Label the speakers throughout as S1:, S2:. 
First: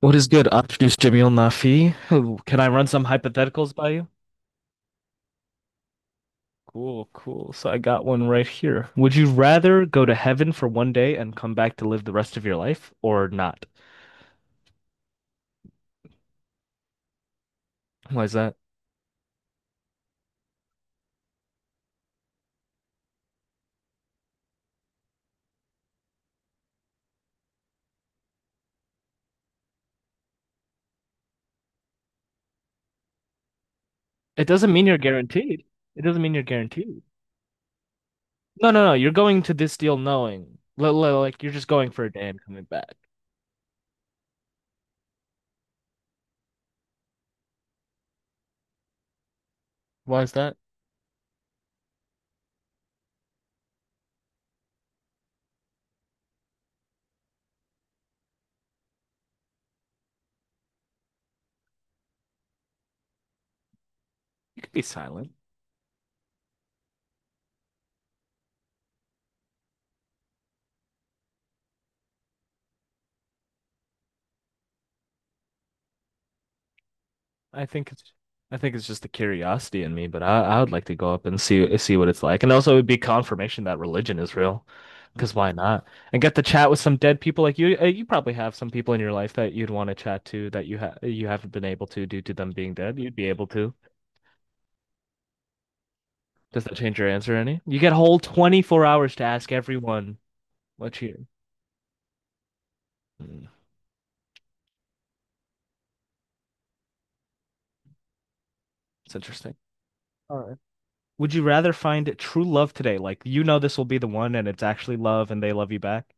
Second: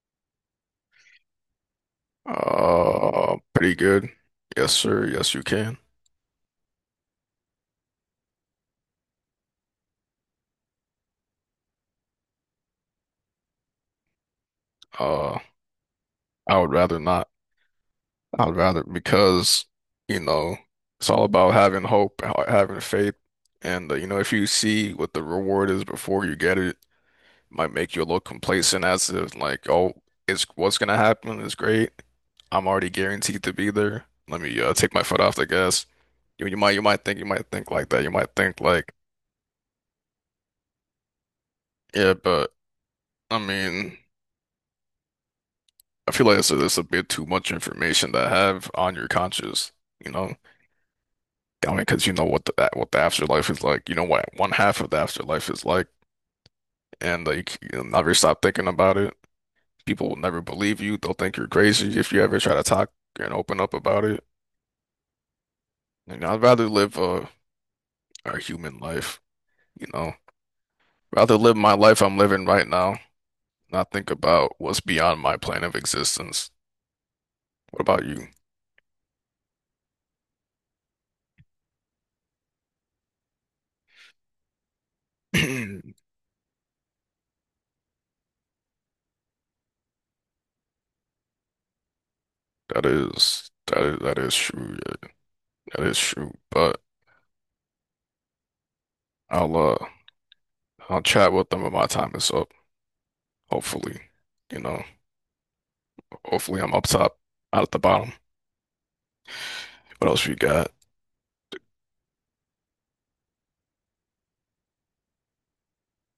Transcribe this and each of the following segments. S1: What is good? I'm just Jamil Nafi. Can I run some hypotheticals
S2: Pretty
S1: by you?
S2: good. Yes, sir. Yes, you can.
S1: Cool, cool. So I got one right here. Would you rather go to heaven for one day and come back to live the rest of your life or not?
S2: Uh, I would rather not.
S1: Why is
S2: I
S1: that?
S2: would rather because, you know, it's all about having hope, having faith, and you know, if you see what the reward is before you get it, it might make you a little complacent as if like, oh, it's what's gonna happen is great. I'm already guaranteed to be there. Let
S1: It
S2: me
S1: doesn't mean
S2: take
S1: you're
S2: my foot off the
S1: guaranteed.
S2: gas.
S1: It doesn't mean you're
S2: You, you might, you might
S1: guaranteed.
S2: think, you might think like that. You might think
S1: No, no, no.
S2: like,
S1: You're going to this deal knowing. Like you're just going for a
S2: yeah,
S1: day and
S2: but
S1: coming back.
S2: I mean. I feel like it's a bit too much information to have on your conscience, you
S1: Why is
S2: know?
S1: that?
S2: I mean, because you know what what the afterlife is like. You know what one half of the afterlife is like, and like you'll never stop thinking about it. People will never believe you. They'll think you're crazy if you ever try to talk and open up about it.
S1: You could be silent.
S2: And I'd rather live a human life, you know? Rather live my life I'm living right now, not think about what's beyond my plane of existence.
S1: I
S2: What
S1: think
S2: about
S1: it's I think it's just the curiosity in me, but I would like to go up and see what it's like. And also it would be confirmation that religion is real. Because why
S2: you?
S1: not? And get to chat with some dead people, like you probably have some people in your life that you'd want to chat to that you haven't been able to due to them being
S2: That
S1: dead. You'd be able
S2: is
S1: to.
S2: that is that is true. Yeah, that is true.
S1: Does that
S2: But
S1: change your answer any? You get whole 24 hours to ask
S2: I'll
S1: everyone what
S2: I'll
S1: you.
S2: chat with them when my time is up.
S1: Hmm,
S2: Hopefully, you know, hopefully I'm up top, out at the bottom.
S1: it's interesting.
S2: What else you
S1: All right.
S2: got?
S1: Would you rather find true love today? Like, you know this will be the one and it's actually love and they love you back?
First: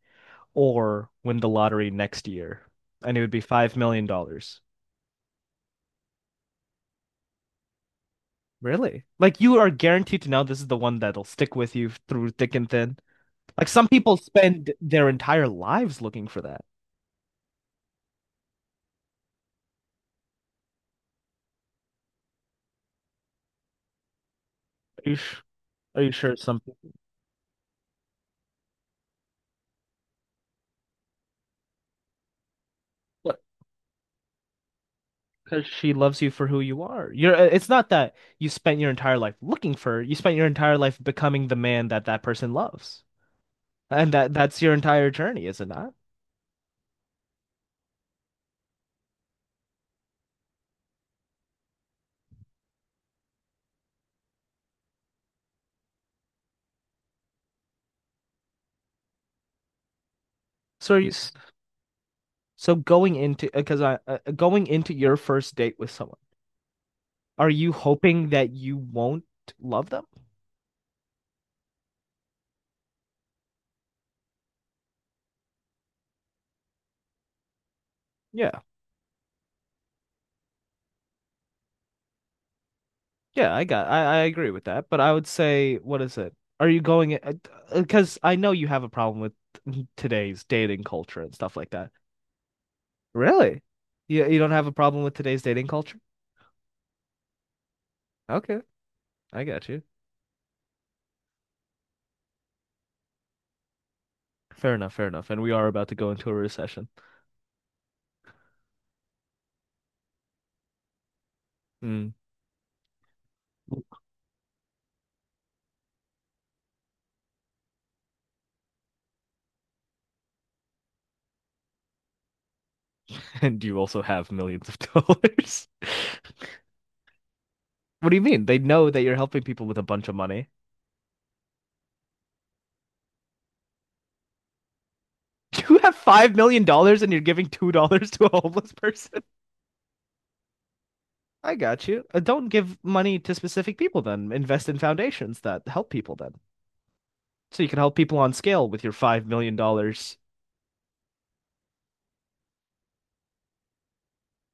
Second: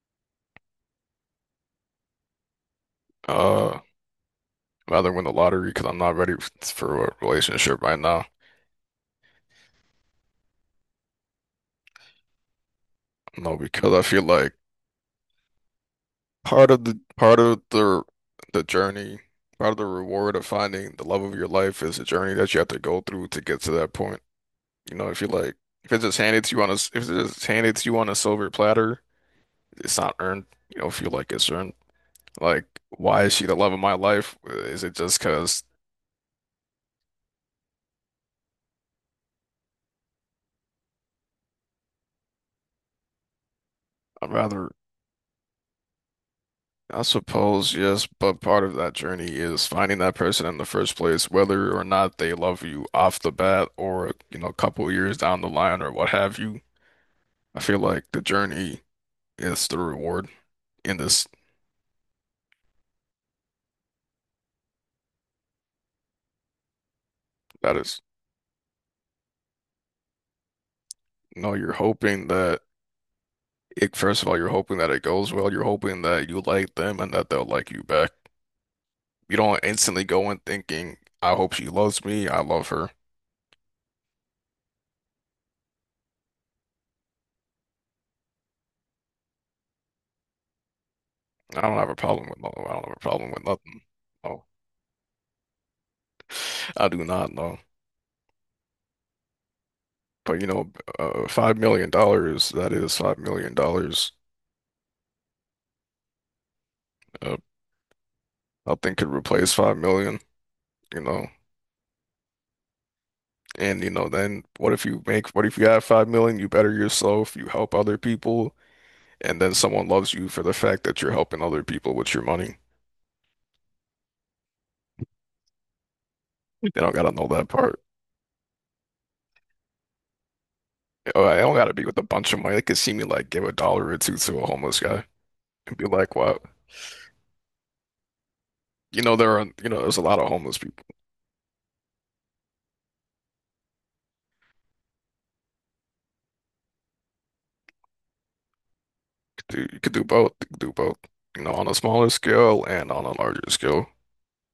S1: Or win the lottery next year, and it would be
S2: Uh,
S1: $5 million dollars.
S2: Rather win the lottery because I'm not ready for a relationship right now.
S1: Really? Like, you are guaranteed to know this is the one that'll stick with you through thick and thin.
S2: No,
S1: Like, some
S2: because I
S1: people
S2: feel like
S1: spend their entire lives looking for that.
S2: part of the journey, part of the reward of finding the love of your life is a journey that you have to go through to get to that point. You know,
S1: Are you
S2: if you
S1: sh-
S2: like, if
S1: are
S2: it's
S1: you
S2: just
S1: sure
S2: handed to
S1: some
S2: you on a s-
S1: people?
S2: if it's just handed to you on a silver platter, it's not earned. You don't feel like it's earned. Like, why is
S1: What?
S2: she the love of my life? Is it just because
S1: Because she loves you for who you are. You're. It's not that you spent your entire life looking for her. You spent your entire life becoming the man that that person loves, and that
S2: I'm
S1: that's your
S2: rather,
S1: entire journey, is it not?
S2: I suppose, yes, but part of that journey is finding that person in the first place, whether or not they love you off the bat or, you know, a couple years down the line or what have you. I feel like the journey is the reward
S1: So
S2: in
S1: are you.
S2: this.
S1: s- So going into, because I going into your first date with someone, are you
S2: That is,
S1: hoping that you won't love them?
S2: you know, you're hoping that first of all, you're hoping that it goes well. You're hoping that you like them and that they'll like you back.
S1: Yeah.
S2: You don't instantly go in thinking, I hope she loves me, I love her.
S1: Yeah, I agree with that, but I would say, what is it? Are you going because I know you have a problem with today's dating culture and stuff
S2: I
S1: like
S2: don't have
S1: that.
S2: a problem with no. I don't have a problem with
S1: Really?
S2: nothing.
S1: You
S2: No,
S1: don't have a problem with today's dating culture?
S2: I do not know.
S1: Okay, I got you.
S2: But you know, $5 million, that is $5 million.
S1: Fair enough, fair enough. And we are about to go into a recession.
S2: Uh, Nothing could replace 5 million, you know.
S1: Mm.
S2: And you know, then what if you have 5 million, you better yourself, you help other people, and then someone loves you for the fact that you're helping other people with your money.
S1: And you also have millions of dollars.
S2: They don't gotta know that part.
S1: What do you mean? They know that you're helping people with a bunch of money.
S2: Oh, I don't gotta be with a bunch of money. They could see me like give a dollar or two to a homeless guy and
S1: You
S2: be
S1: have
S2: like,
S1: five
S2: wow.
S1: million dollars and you're giving $2 to a homeless
S2: You know,
S1: person.
S2: there are, you know, there's a lot of homeless people.
S1: I got you. Don't give money to specific people then. Invest in foundations that help people then. So you can help people on scale with your five million
S2: Dude, you could do
S1: dollars.
S2: both. You could do both. You know, on a smaller scale and on a larger scale.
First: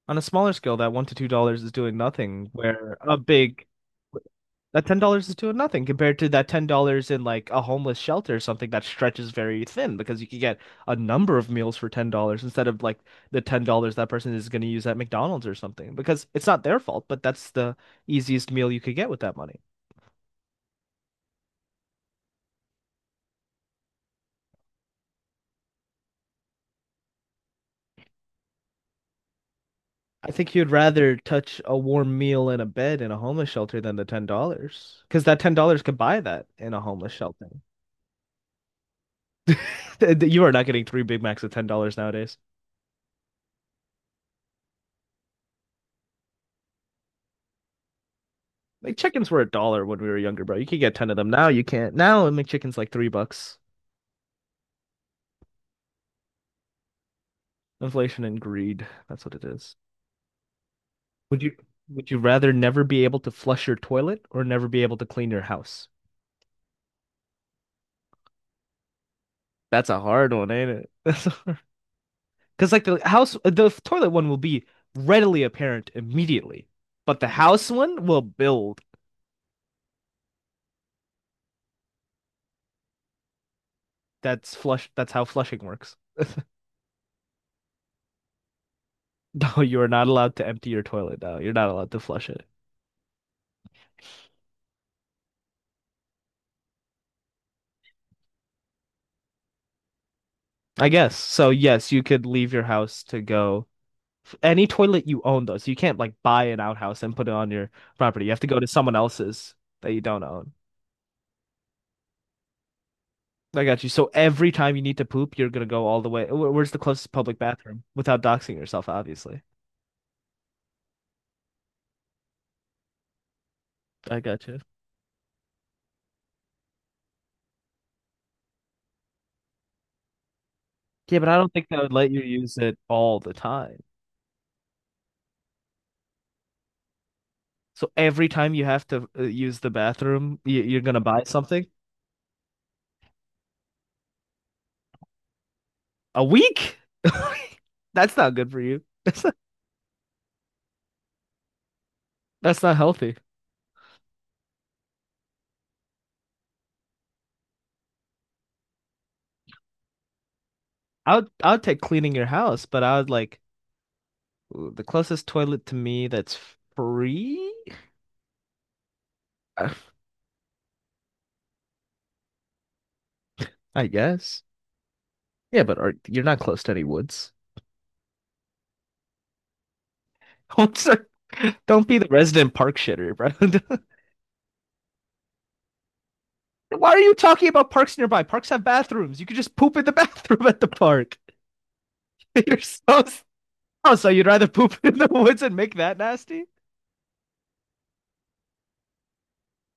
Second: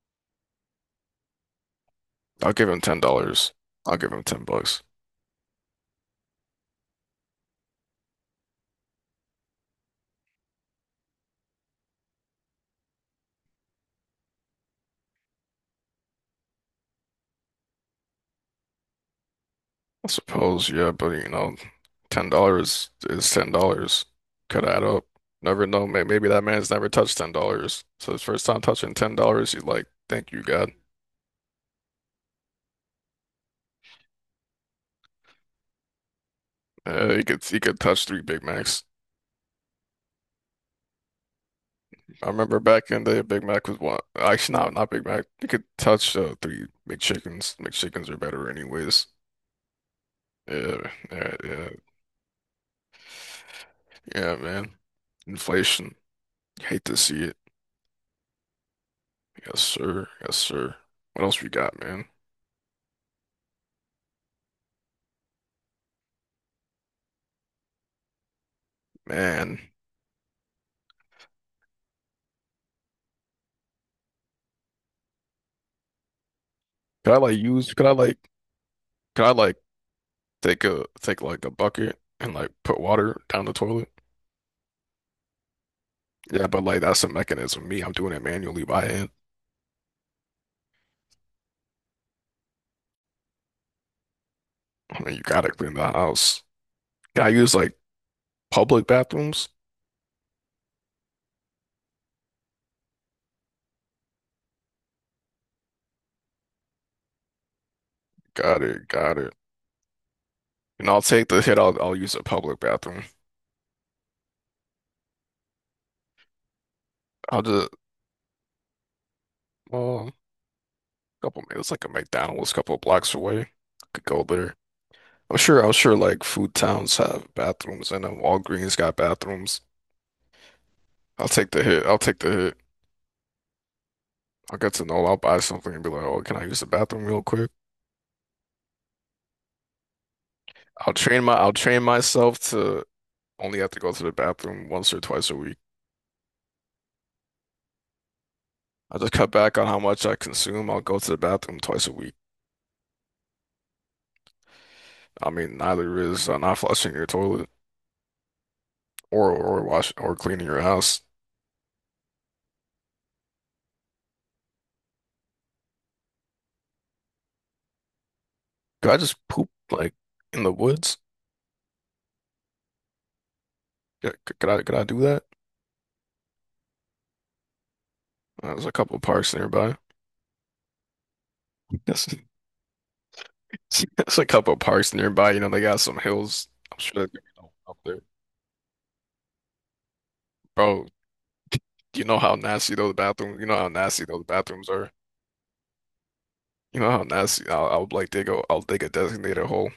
S1: On a smaller scale, that $1 to $2 is doing nothing,
S2: I'll give him
S1: where
S2: ten
S1: a
S2: dollars.
S1: big
S2: I'll give him ten bucks.
S1: that $10 is doing nothing compared to that $10 in like a homeless shelter or something that stretches very thin, because you can get a number of meals for $10 instead of like the $10 that person is going to use at McDonald's or something, because it's not their fault, but that's the easiest meal you could get with that money.
S2: I suppose, yeah, but you know, $10 is $10. Could add up. Never know. Maybe that man's never touched $10. So his first time touching $10, he's like,
S1: I
S2: "Thank you,
S1: think you'd
S2: God."
S1: rather touch a warm meal in a bed in a homeless shelter than the $10, because that $10 could buy that in a homeless
S2: Uh, he could
S1: shelter.
S2: he could touch three Big Macs.
S1: You are not getting three Big Macs at $10
S2: I
S1: nowadays.
S2: remember back in the day, Big Mac was one. Actually, no, not Big Mac. You could touch three McChickens. McChickens are better
S1: Like,
S2: anyways.
S1: chickens were a dollar when we were younger, bro. You could
S2: Yeah,
S1: get 10 of them.
S2: yeah,
S1: Now you
S2: yeah.
S1: can't. Now McChicken's like 3 bucks.
S2: Yeah, man. Inflation. Hate to see it.
S1: Inflation and greed. That's what it
S2: Yes,
S1: is.
S2: sir. Yes, sir. What
S1: Would
S2: else we
S1: you
S2: got, man?
S1: would you rather never be able to flush your toilet or never be able to clean your house?
S2: Man.
S1: That's a hard one, ain't it? That's a Because, like the toilet one will be readily apparent immediately,
S2: Could
S1: but
S2: I
S1: the
S2: like
S1: house
S2: use
S1: one will build.
S2: could I like take a take like a bucket and like put water down the toilet?
S1: That's flush. That's how flushing works.
S2: Yeah, but like that's a mechanism. Me, I'm doing it manually by hand.
S1: No, you are not allowed to empty your toilet. No, you're not allowed to flush it.
S2: I mean you gotta clean the house. Can I use like public bathrooms?
S1: I guess. So, yes, you could leave your house to go any toilet you own though. So you can't, like, buy an outhouse and put it on your property. You have to go
S2: Got
S1: to
S2: it,
S1: someone
S2: got it.
S1: else's that you don't own.
S2: And I'll take the hit, I'll use a public bathroom.
S1: I got you. So every time you need to poop, you're gonna go all the way. Where's the closest public
S2: I'll just
S1: bathroom without doxing yourself, obviously.
S2: well, a couple minutes like a McDonald's a couple blocks away. Could
S1: I
S2: go
S1: got
S2: there.
S1: you.
S2: I'm sure like food towns have bathrooms and then Walgreens got bathrooms.
S1: Yeah, but
S2: I'll
S1: I
S2: take
S1: don't
S2: the
S1: think they
S2: hit.
S1: would
S2: I'll
S1: let
S2: take
S1: you
S2: the hit.
S1: use it all the time.
S2: I'll get to know. I'll buy something and be like, oh, can I use the bathroom real quick?
S1: So every time you have to use the bathroom, you're gonna buy
S2: I'll
S1: something?
S2: train myself to only have to go to the bathroom once or twice a week.
S1: A week? That's not good for you.
S2: I'll just
S1: That's
S2: cut
S1: not,
S2: back on how much I consume. I'll go to the bathroom twice a week.
S1: that's not healthy.
S2: I mean, neither is not flushing your toilet or wash or cleaning your house.
S1: I would take cleaning your house, but I would like, ooh, the closest toilet to me that's free.
S2: Could I just poop
S1: Uh,
S2: like in the woods?
S1: I
S2: Could,
S1: guess.
S2: could I could I do that?
S1: Yeah, but you're not close to any woods.
S2: There's a couple parks nearby.
S1: Don't s- don't be the
S2: Yes.
S1: resident park shitter, bro.
S2: There's a couple of parks nearby. You know, they got some hills. I'm
S1: Why
S2: sure
S1: are
S2: they're
S1: you
S2: you
S1: talking
S2: know,
S1: about
S2: up
S1: parks
S2: there.
S1: nearby? Parks have bathrooms. You could just poop in the bathroom at the
S2: Bro,
S1: park. You're so
S2: you know how
S1: oh,
S2: nasty
S1: so
S2: those
S1: you'd rather
S2: bathrooms
S1: poop
S2: are.
S1: in the woods and make that nasty?
S2: You know how nasty. I'll like I'll dig a designated hole,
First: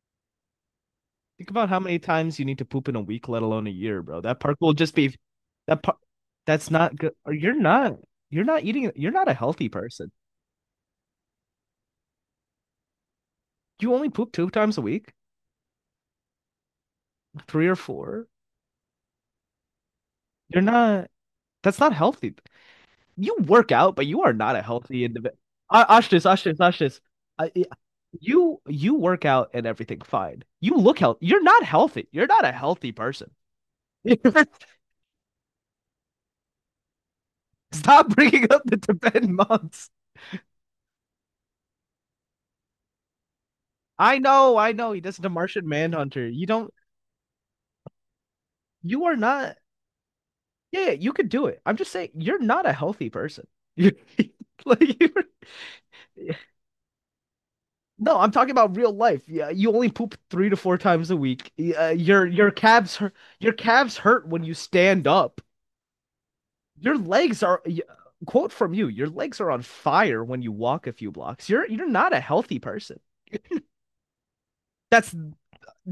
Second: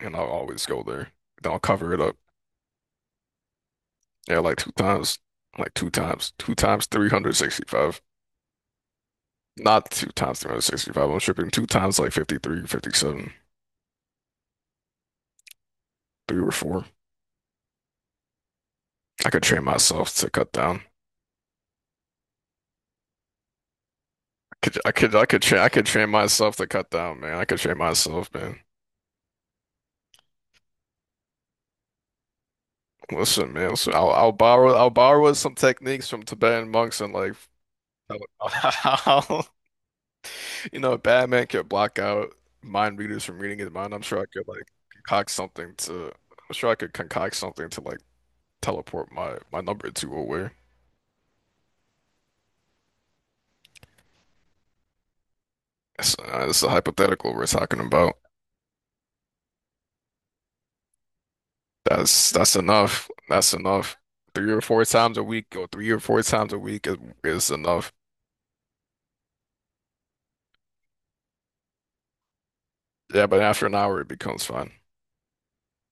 S2: and I'll always go there.
S1: Think
S2: Then I'll
S1: about how
S2: cover
S1: many
S2: it up.
S1: times you need to poop in a week, let alone a year, bro. That
S2: Yeah,
S1: park
S2: like two
S1: will just be
S2: times,
S1: That park.
S2: two
S1: That's
S2: times
S1: not good. Or you're not.
S2: 365.
S1: You're not eating. You're not a healthy
S2: Not two
S1: person.
S2: times 365. I'm tripping. Two times like 53, 57,
S1: You only poop two times a week,
S2: three or four.
S1: three or four.
S2: I could train myself to cut
S1: You're
S2: down.
S1: not. That's not healthy. You work out, but you are not a healthy individual.
S2: I could train
S1: Ashtis,
S2: myself
S1: Ashtis,
S2: to cut
S1: Ashtis.
S2: down, man. I
S1: I,
S2: could
S1: I-
S2: train myself,
S1: you
S2: man.
S1: you work out and everything fine. You look healthy. You're not healthy. You're not a healthy person.
S2: Listen, man, listen,
S1: You're
S2: I'll borrow some techniques from Tibetan monks and like
S1: Stop bringing up the Tibetan
S2: how
S1: monks.
S2: you know Batman could block out mind readers from reading his mind.
S1: I know, I know. He does the
S2: Concoct
S1: Martian
S2: something to
S1: Manhunter. You
S2: I'm sure
S1: don't.
S2: I could concoct something to like
S1: You
S2: teleport
S1: are not.
S2: my number two away.
S1: Yeah, yeah, you could do it. I'm just saying, you're not a healthy person. You like you. Are
S2: That's a hypothetical we're talking about.
S1: No, I'm talking about real life. Yeah, you only poop three to four times a week. Y- Uh, your
S2: That's
S1: your calves hurt. Your
S2: Enough.
S1: calves hurt when you stand up.
S2: Three or four times a week
S1: Your legs
S2: is
S1: are.
S2: enough.
S1: Quote from you: your legs are on fire when you walk a few blocks. You're not a healthy person.
S2: Yeah, but after an hour it becomes fine.
S1: That's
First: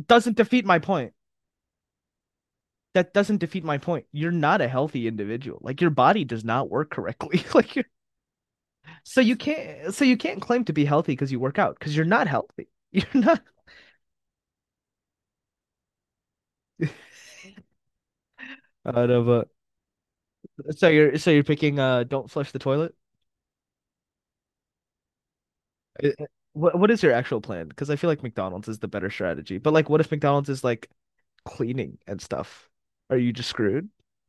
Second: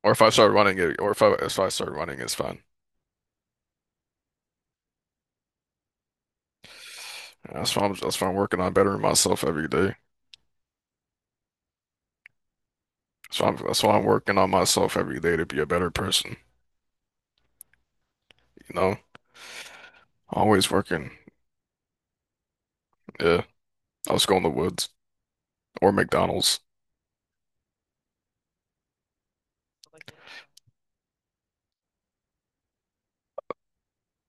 S2: Or if I
S1: doesn't
S2: start
S1: defeat my
S2: running it, or
S1: point.
S2: if I start running, it's fine.
S1: That doesn't defeat my point. You're not a healthy individual. Like, your body does not work correctly. like you're,
S2: That's why I'm working on bettering myself every day.
S1: so you can't claim to be healthy because you work out, because you're not healthy. You're not.
S2: That's why I'm working on myself every day to be a better person. You know,
S1: out of a
S2: always working.
S1: so you're picking, don't flush the toilet.
S2: Yeah, I'll just go in the woods or
S1: Uh,
S2: McDonald's.
S1: what is your actual plan? Because I feel like McDonald's is the better strategy. But, like, what if McDonald's is like cleaning and stuff? Are you just screwed?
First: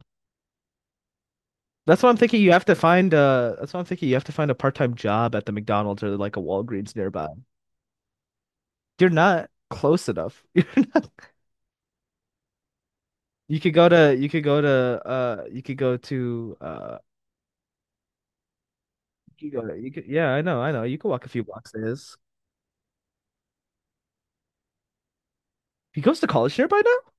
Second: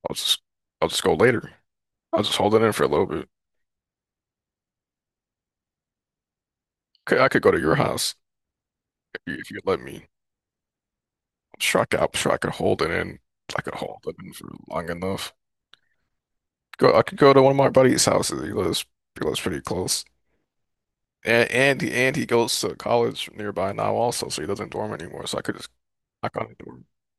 S2: I'll just I'll just go later.
S1: That's what I'm
S2: I'll just
S1: thinking. You
S2: hold it
S1: have
S2: in
S1: to
S2: for a little
S1: find
S2: bit.
S1: that's what I'm thinking. You have to find a part-time job at the McDonald's or like a Walgreens
S2: Okay,
S1: nearby.
S2: I could go to your house
S1: You're not
S2: if you let me.
S1: close enough. You're not
S2: I'm sure I could hold it in.
S1: You
S2: I
S1: could
S2: could
S1: go
S2: hold
S1: to
S2: it in for long enough. I could go to one of my buddy's houses. He lives pretty
S1: you could
S2: close.
S1: yeah, I know, I know. You could walk a few
S2: And
S1: blocks to
S2: and
S1: his.
S2: he goes to college nearby now also, so he doesn't dorm anymore. So I could just
S1: He goes to
S2: knock on
S1: college
S2: the door.
S1: nearby now?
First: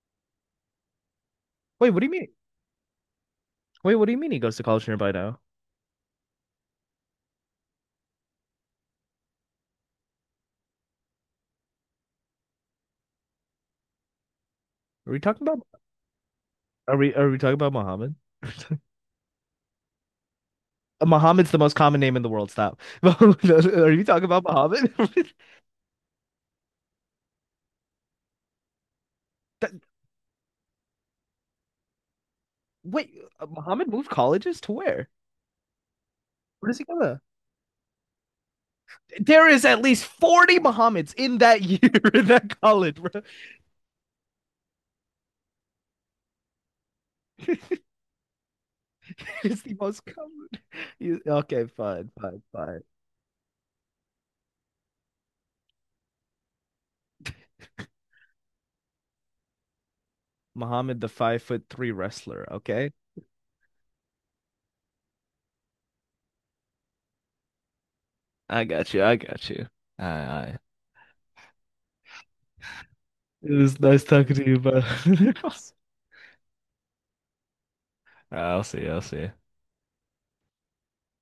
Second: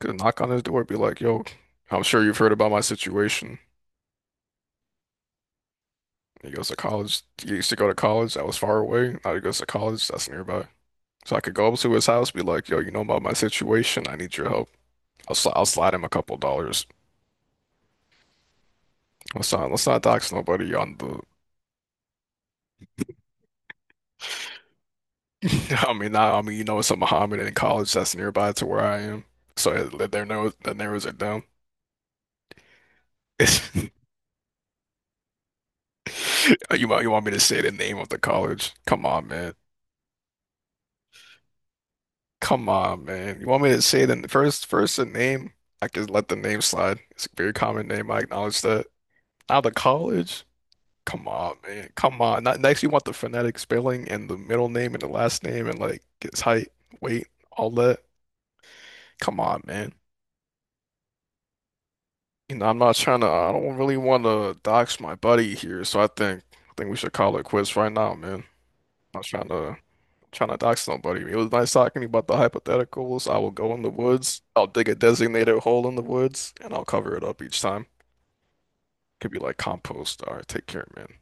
S2: Could knock on his door, be like, "Yo,
S1: Wait, what
S2: I'm
S1: do you
S2: sure
S1: mean?
S2: you've heard about my situation."
S1: Wait, what do you mean he goes to college nearby now?
S2: He goes to college. He used to go to college that was far away. Now he goes to college that's nearby. So I could go up to his house, be like, "Yo, you know about my situation? I need your help."
S1: Are we talking about
S2: I'll slide him a couple dollars.
S1: are we talking about Muhammad?
S2: Let's not dox nobody on the.
S1: Muhammad's the most common name in the world. Stop. Are you talking about Muhammad?
S2: I mean, not, I mean, you know, it's a Mohammedan in college that's nearby to where I am.
S1: That-
S2: So that narrows it down.
S1: Wait, Muhammad moved colleges to where? Where does he go
S2: You
S1: to?
S2: want me to say the name of the college? Come on,
S1: There
S2: man.
S1: is at least 40 Muhammads in that year in that
S2: Come
S1: college,
S2: on,
S1: bro.
S2: man. You want me to say the first the name? I can let the name slide. It's a very common name. I acknowledge that.
S1: It's
S2: Out the
S1: the most
S2: college?
S1: common.
S2: Come on,
S1: Okay,
S2: man.
S1: fine,
S2: Come
S1: fine,
S2: on. Not,
S1: fine.
S2: next, you want the phonetic spelling and the middle name and the last name and like his height, weight, all that. Come on, man.
S1: Muhammad the 5'3" wrestler,
S2: You know, I'm
S1: okay?
S2: not trying to. I don't really want to dox my buddy here, so I think we should call it quits right now, man. I'm
S1: I got you. I
S2: not trying
S1: got you.
S2: to.
S1: All right, all
S2: Trying to
S1: right.
S2: dox nobody. It was nice talking to you about the hypotheticals. I
S1: It
S2: will go
S1: was
S2: in the
S1: nice talking
S2: woods.
S1: to you,
S2: I'll
S1: bro. All
S2: dig a designated
S1: right.
S2: hole in the woods and I'll cover it up each time.
S1: I'll see you. I'll see
S2: Could be
S1: you.
S2: like compost. All right, take care, man.